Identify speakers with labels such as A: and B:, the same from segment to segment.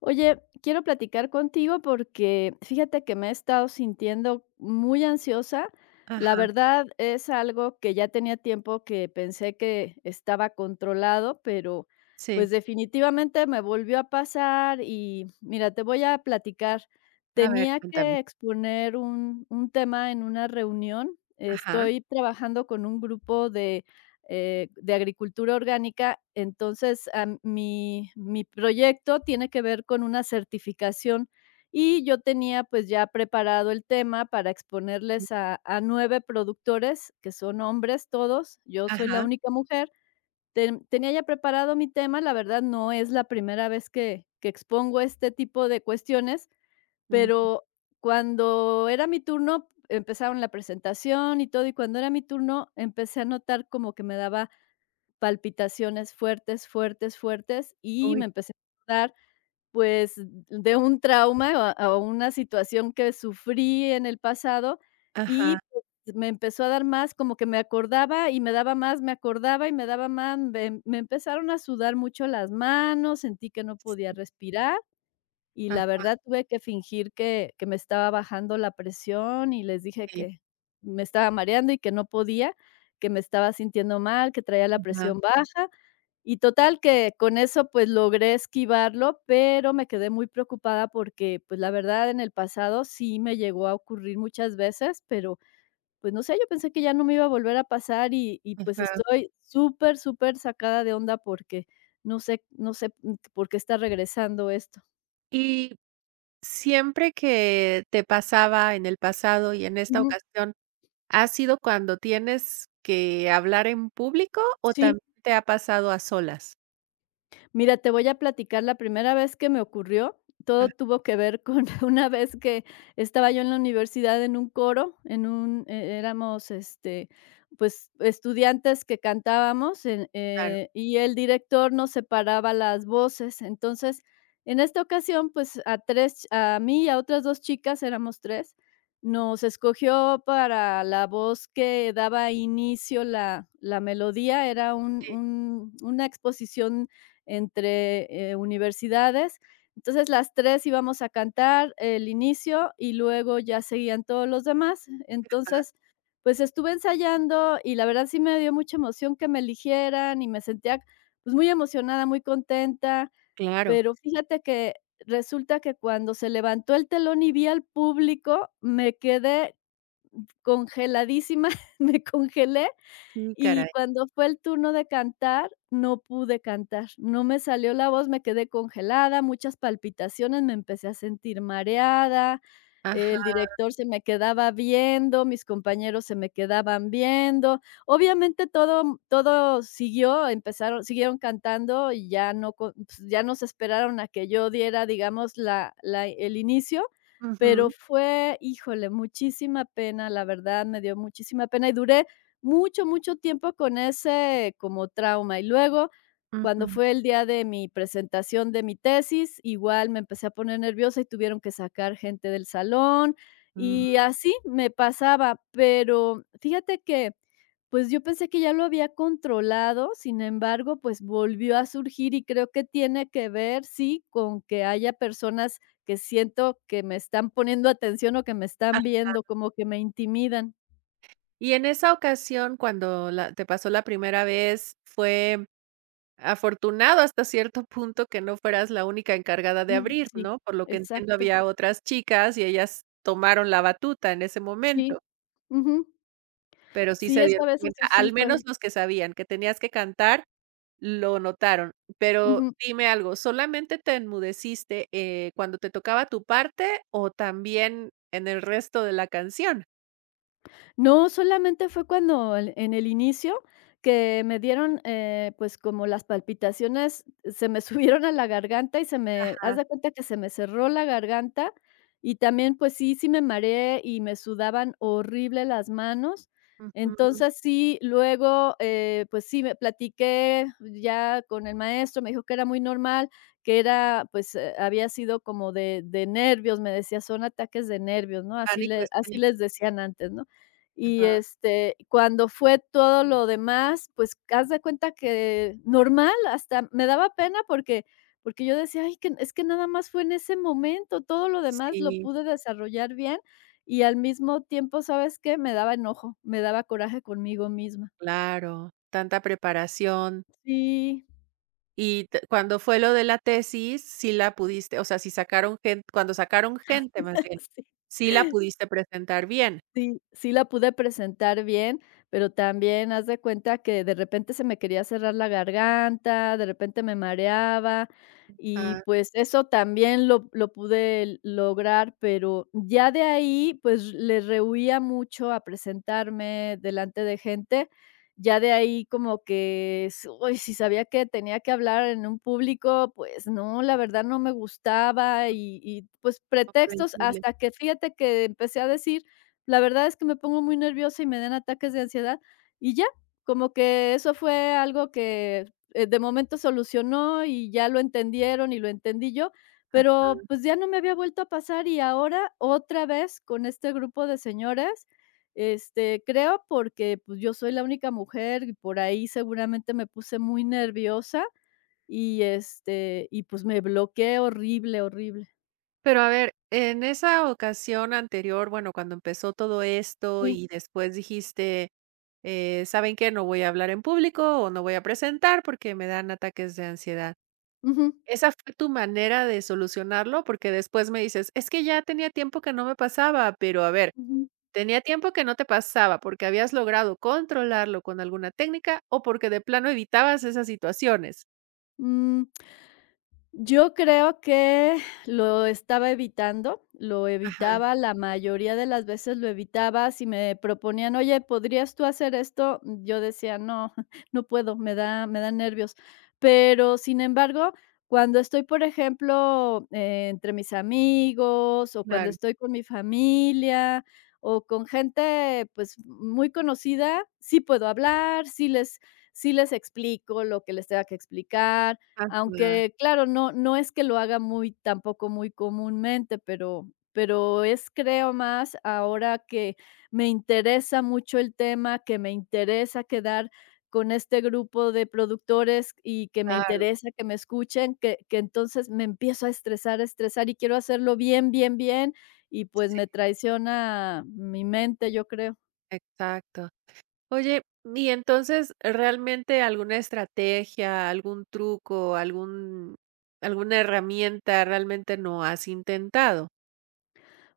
A: Oye, quiero platicar contigo porque fíjate que me he estado sintiendo muy ansiosa. La
B: Ajá,
A: verdad es algo que ya tenía tiempo que pensé que estaba controlado, pero
B: sí.
A: pues definitivamente me volvió a pasar y mira, te voy a platicar.
B: A ver,
A: Tenía
B: cuéntame.
A: que exponer un tema en una reunión.
B: Ajá,
A: Estoy trabajando con un grupo de agricultura orgánica. Entonces, mi proyecto tiene que ver con una certificación y yo tenía pues ya preparado el tema para
B: mm,
A: exponerles a 9 productores, que son hombres todos, yo soy la
B: ajá,
A: única mujer. Tenía ya preparado mi tema, la verdad no es la primera vez que expongo este tipo de cuestiones,
B: mm,
A: pero cuando era mi turno empezaron la presentación y todo, y cuando era mi turno empecé a notar como que me daba palpitaciones fuertes, fuertes, fuertes, y
B: uy,
A: me empecé a acordar, pues, de un trauma o una situación que sufrí en el pasado
B: ajá,
A: y, pues, me empezó a dar más, como que me acordaba y me daba más, me acordaba y me daba más, me empezaron a sudar mucho las manos, sentí que no podía respirar y la
B: ah,
A: verdad tuve que fingir que me estaba bajando la presión y les dije
B: sí,
A: que me estaba mareando y que no podía, que me estaba sintiendo mal, que traía la
B: ajá,
A: presión baja y total que con eso, pues, logré esquivarlo, pero me quedé muy preocupada porque, pues, la verdad, en el pasado sí me llegó a ocurrir muchas veces, pero, pues, no sé, yo pensé que ya no me iba a volver a pasar y, pues,
B: ajá.
A: estoy súper, súper sacada de onda porque no sé, no sé, por qué está regresando esto.
B: Y siempre que te pasaba en el pasado y en esta
A: Ujú.
B: ocasión, ¿ha sido cuando tienes que hablar en público o
A: Sí.
B: también te ha pasado a solas?
A: Mira, te voy a platicar la primera vez que me ocurrió.
B: Ah,
A: Todo tuvo que ver con una vez que estaba yo en la universidad en un coro, en un éramos, este, pues, estudiantes que cantábamos en,
B: claro,
A: y el director nos separaba las voces. Entonces, en esta ocasión, pues, a 3, a mí y a otras 2 chicas, éramos tres, nos escogió para la voz que daba inicio la melodía. Era un
B: sí,
A: un una exposición entre, universidades. Entonces, las 3 íbamos a cantar el inicio y luego ya seguían todos los demás. Entonces, pues, estuve ensayando y la verdad sí me dio mucha emoción que me eligieran y me sentía, pues, muy emocionada, muy contenta,
B: claro,
A: pero fíjate que resulta que cuando se levantó el telón y vi al público, me quedé congeladísima, me congelé
B: sí,
A: y
B: caray.
A: cuando fue el turno de cantar, no pude cantar, no me salió la voz, me quedé congelada, muchas palpitaciones, me empecé a sentir mareada,
B: Ajá,
A: el director se me quedaba viendo, mis compañeros se me quedaban viendo. Obviamente todo siguió, empezaron siguieron cantando y ya no co pues, ya no se esperaron a que yo diera, digamos, la la el inicio, pero
B: ujú,
A: fue, híjole, muchísima pena, la verdad, me dio muchísima pena y duré mucho, mucho tiempo con ese como trauma. Y luego, cuando
B: ujú,
A: fue el día de mi presentación de mi tesis, igual me empecé a poner nerviosa y tuvieron que sacar gente del salón y
B: mm.
A: así me pasaba, pero fíjate que, pues yo pensé que ya lo había controlado, sin embargo, pues volvió a surgir y creo que tiene que ver, sí, con que haya personas que siento que me están poniendo atención o que me
B: Ah,
A: están viendo, como que me intimidan.
B: y en esa ocasión, cuando la te pasó la primera vez, ¿fue afortunado hasta cierto punto que no fueras la única encargada de
A: Ujú,
B: abrir,
A: sí,
B: ¿no? Por lo que entiendo,
A: exacto,
B: había otras chicas y ellas tomaron la batuta en ese momento,
A: sí, ujú.
B: pero sí
A: Sí,
B: se
A: eso
B: dieron
A: a veces
B: cuenta,
A: sí
B: al
A: fue
B: menos los que sabían que tenías que cantar, lo notaron. Pero
A: ujú.
B: dime algo, ¿solamente te enmudeciste, cuando te tocaba tu parte o también en el resto de la canción?
A: No, solamente fue cuando el en el inicio que me dieron, pues, como las palpitaciones, se me subieron a la garganta y se me haz
B: Ajá,
A: de cuenta que se me cerró la garganta, y también, pues sí, sí me mareé y me sudaban horrible las manos.
B: ujú,
A: Entonces, sí, luego, pues sí, me platiqué ya con el maestro, me dijo que era muy normal, que era, pues, había sido como de nervios, me decía: "Son ataques de nervios", ¿no? Así
B: pánico
A: le así
B: escénico,
A: les decían antes, ¿no? Y,
B: ajá,
A: este, cuando fue todo lo demás, pues, haz de cuenta que normal, hasta me daba pena porque porque yo decía: "Ay, que es que nada más fue en ese momento, todo lo demás lo
B: sí,
A: pude desarrollar bien", y al mismo tiempo, ¿sabes qué? Me daba enojo, me daba coraje conmigo misma.
B: claro, tanta preparación.
A: Sí,
B: Y t cuando fue lo de la tesis, sí la pudiste, o sea, si sacaron gente, cuando sacaron gente, más bien, sí la
A: sí.
B: pudiste presentar bien.
A: Sí, sí la pude presentar bien, pero también haz de cuenta que de repente se me quería cerrar la garganta, de repente me mareaba y,
B: Ah,
A: pues, eso también lo pude lograr, pero ya de ahí, pues, le rehuía mucho a presentarme delante de gente. Ya de ahí como que, uy, si sabía que tenía que hablar en un público, pues no, la verdad no me gustaba y, pues, pretextos
B: comprensible.
A: hasta que fíjate que empecé a decir la verdad es que me pongo muy nerviosa y me dan ataques de ansiedad, y ya, como que eso fue algo que, de momento solucionó y ya lo entendieron y lo entendí yo,
B: Ah,
A: pero, pues, ya no me había vuelto a pasar y ahora otra vez con este grupo de señoras, este, creo porque, pues, yo soy la única mujer y por ahí seguramente me puse muy nerviosa y, este, y, pues, me bloqueé horrible, horrible.
B: pero a ver, en esa ocasión anterior, bueno, cuando empezó todo esto
A: Sí,
B: y después dijiste, ¿saben qué? No voy a hablar en público o no voy a presentar porque me dan ataques de ansiedad.
A: ujú,
B: ¿Esa fue tu manera de solucionarlo? Porque después me dices, es que ya tenía tiempo que no me pasaba, pero a ver,
A: ujú,
B: tenía tiempo que no te pasaba porque habías logrado controlarlo con alguna técnica o porque de plano evitabas esas situaciones.
A: mm. Yo creo que lo estaba evitando, lo
B: Ajá.
A: evitaba, la mayoría de las veces lo evitaba. Si me proponían: "Oye, ¿podrías tú hacer esto?", yo decía: "No, no puedo, me da nervios". Pero, sin embargo, cuando estoy, por ejemplo, entre mis amigos, o cuando
B: Claro,
A: estoy con mi familia, o con gente, pues, muy conocida, sí puedo hablar, sí les explico lo que les tenga que explicar,
B: ajá,
A: aunque, claro, no es que lo haga muy tampoco muy comúnmente, pero es, creo, más ahora que me interesa mucho el tema, que me interesa quedar con este grupo de productores y que me
B: claro,
A: interesa que me escuchen, que entonces me empiezo a estresar y quiero hacerlo bien, bien, bien, y pues
B: sí,
A: me traiciona mi mente, yo creo.
B: exacto. Oye, y entonces, ¿realmente alguna estrategia, algún truco, algún alguna herramienta realmente no has intentado?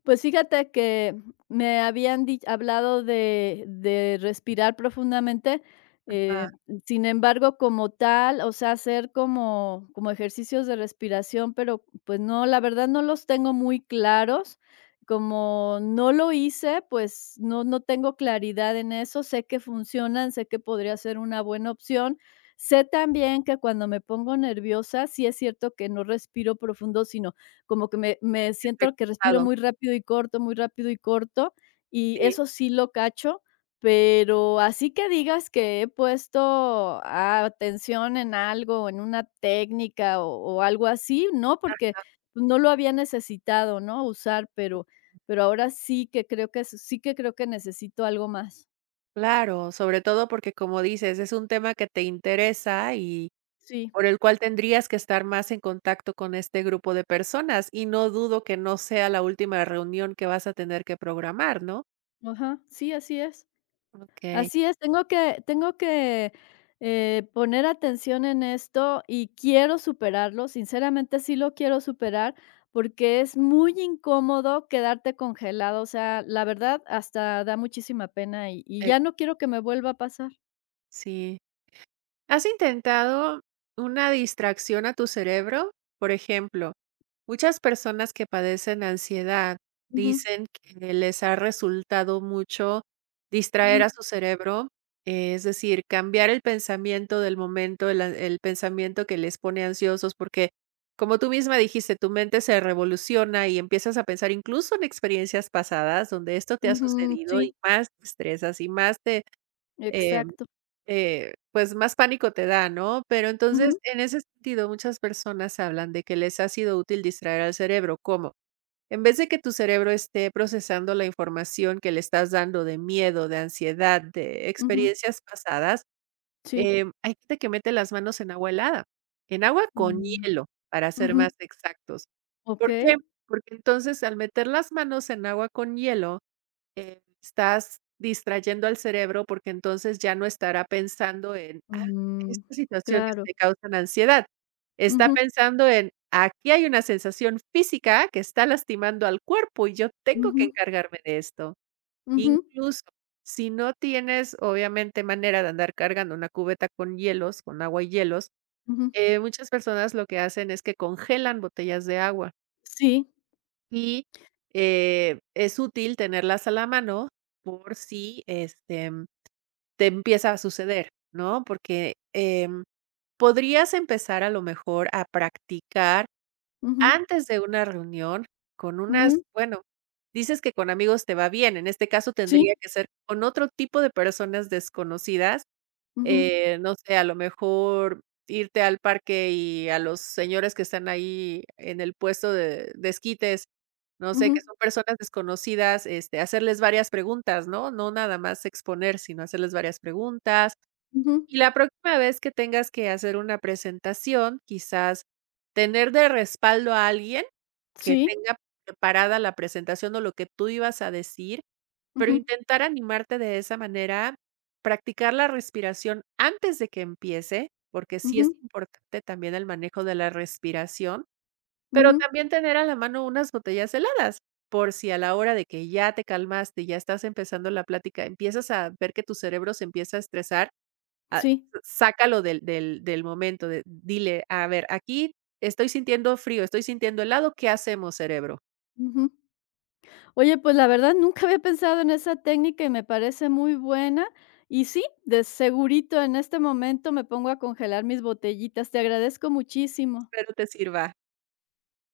A: Pues fíjate que me habían di hablado de respirar profundamente, eh, sin embargo, como tal, o sea, hacer como ejercicios de respiración, pero, pues no, la verdad no los tengo muy claros. Como no lo hice, pues no tengo claridad en eso. Sé que funcionan, sé que podría ser una buena opción. Sé también que cuando me pongo nerviosa, sí es cierto que no respiro profundo, sino como que me siento que respiro
B: Reclutado,
A: muy rápido y corto, muy rápido y corto, y
B: sí,
A: eso sí lo cacho, pero así que digas que he puesto atención en algo, en una técnica o algo así, no, porque no lo había necesitado, ¿no?, usar, pero ahora sí que creo que necesito algo más.
B: claro, sobre todo porque como dices, es un tema que te interesa y
A: Sí,
B: por el cual tendrías que estar más en contacto con este grupo de personas, y no dudo que no sea la última reunión que vas a tener que programar, ¿no?
A: ajá, sí, así es.
B: Okey,
A: Así es, tengo que, poner atención en esto y quiero superarlo, sinceramente sí lo quiero superar, porque es muy incómodo quedarte congelado, o sea, la verdad hasta da muchísima pena y
B: eh,
A: ya no quiero que me vuelva a pasar.
B: sí. ¿Has intentado una distracción a tu cerebro? Por ejemplo, muchas personas que padecen ansiedad
A: Ujú,
B: dicen que les ha resultado mucho distraer
A: ujú,
B: a su cerebro, es decir, cambiar el pensamiento del momento, el pensamiento que les pone ansiosos, porque como tú misma dijiste, tu mente se revoluciona y empiezas a pensar incluso en experiencias pasadas donde esto te ha
A: ujú,
B: sucedido y
A: sí,
B: más te estresas y más te, eh,
A: exacto.
B: pues, más pánico te da, ¿no? Pero entonces,
A: Ujú,
B: en ese sentido, muchas personas hablan de que les ha sido útil distraer al cerebro, ¿cómo? En vez de que tu cerebro esté procesando la información que le estás dando de miedo, de ansiedad, de
A: ujú,
B: experiencias pasadas,
A: sí,
B: hay gente que mete las manos en agua helada, en agua con
A: mm,
B: hielo, para ser
A: ujú,
B: más exactos. ¿Por qué?
A: okey,
B: Porque entonces, al meter las manos en agua con hielo, estás distrayendo al cerebro, porque entonces ya no estará pensando en: "Ah,
A: mm,
B: estas situaciones
A: claro,
B: me causan ansiedad". Está
A: ujú,
B: pensando en: "Aquí hay una sensación física que está lastimando al cuerpo y yo tengo que
A: ujú,
B: encargarme de esto".
A: ujú,
B: Incluso, si no tienes, obviamente, manera de andar cargando una cubeta con hielos, con agua y hielos,
A: ujú,
B: muchas personas lo que hacen es que congelan botellas de agua.
A: sí,
B: Y, es útil tenerlas a la mano por si, este, te empieza a suceder, ¿no? Porque, podrías empezar a lo mejor a practicar
A: ujú,
B: antes de una reunión con unas
A: ujú,
B: bueno, dices que con amigos te va bien, en este caso
A: sí.
B: tendría que ser con otro tipo de personas desconocidas. Ujú.
A: Ujú,
B: No sé, a lo mejor irte al parque y a los señores que están ahí en el puesto de esquites, no sé, que
A: ujú,
B: son personas desconocidas, este, hacerles varias preguntas, ¿no? No nada más exponer, sino hacerles varias preguntas.
A: ujú.
B: Y la próxima vez que tengas que hacer una presentación, quizás tener de respaldo a alguien que
A: Sí.
B: tenga preparada la presentación o lo que tú ibas a decir, pero
A: Ujú,
B: intentar animarte de esa manera, practicar la respiración antes de que empiece, porque sí es
A: ujú,
B: importante también el manejo de la respiración, pero
A: ujú.
B: también tener a la mano unas botellas heladas, por si a la hora de que ya te calmaste, ya estás empezando la plática, empiezas a ver que tu cerebro se empieza a estresar, a-
A: Sí.
B: sácalo del momento, dile, a ver, aquí estoy sintiendo frío, estoy sintiendo helado, ¿qué hacemos, cerebro?
A: Ujú. Oye, pues, la verdad nunca había pensado en esa técnica y me parece muy buena. Y sí, de segurito en este momento me pongo a congelar mis botellitas. Te agradezco muchísimo.
B: Espero te sirva.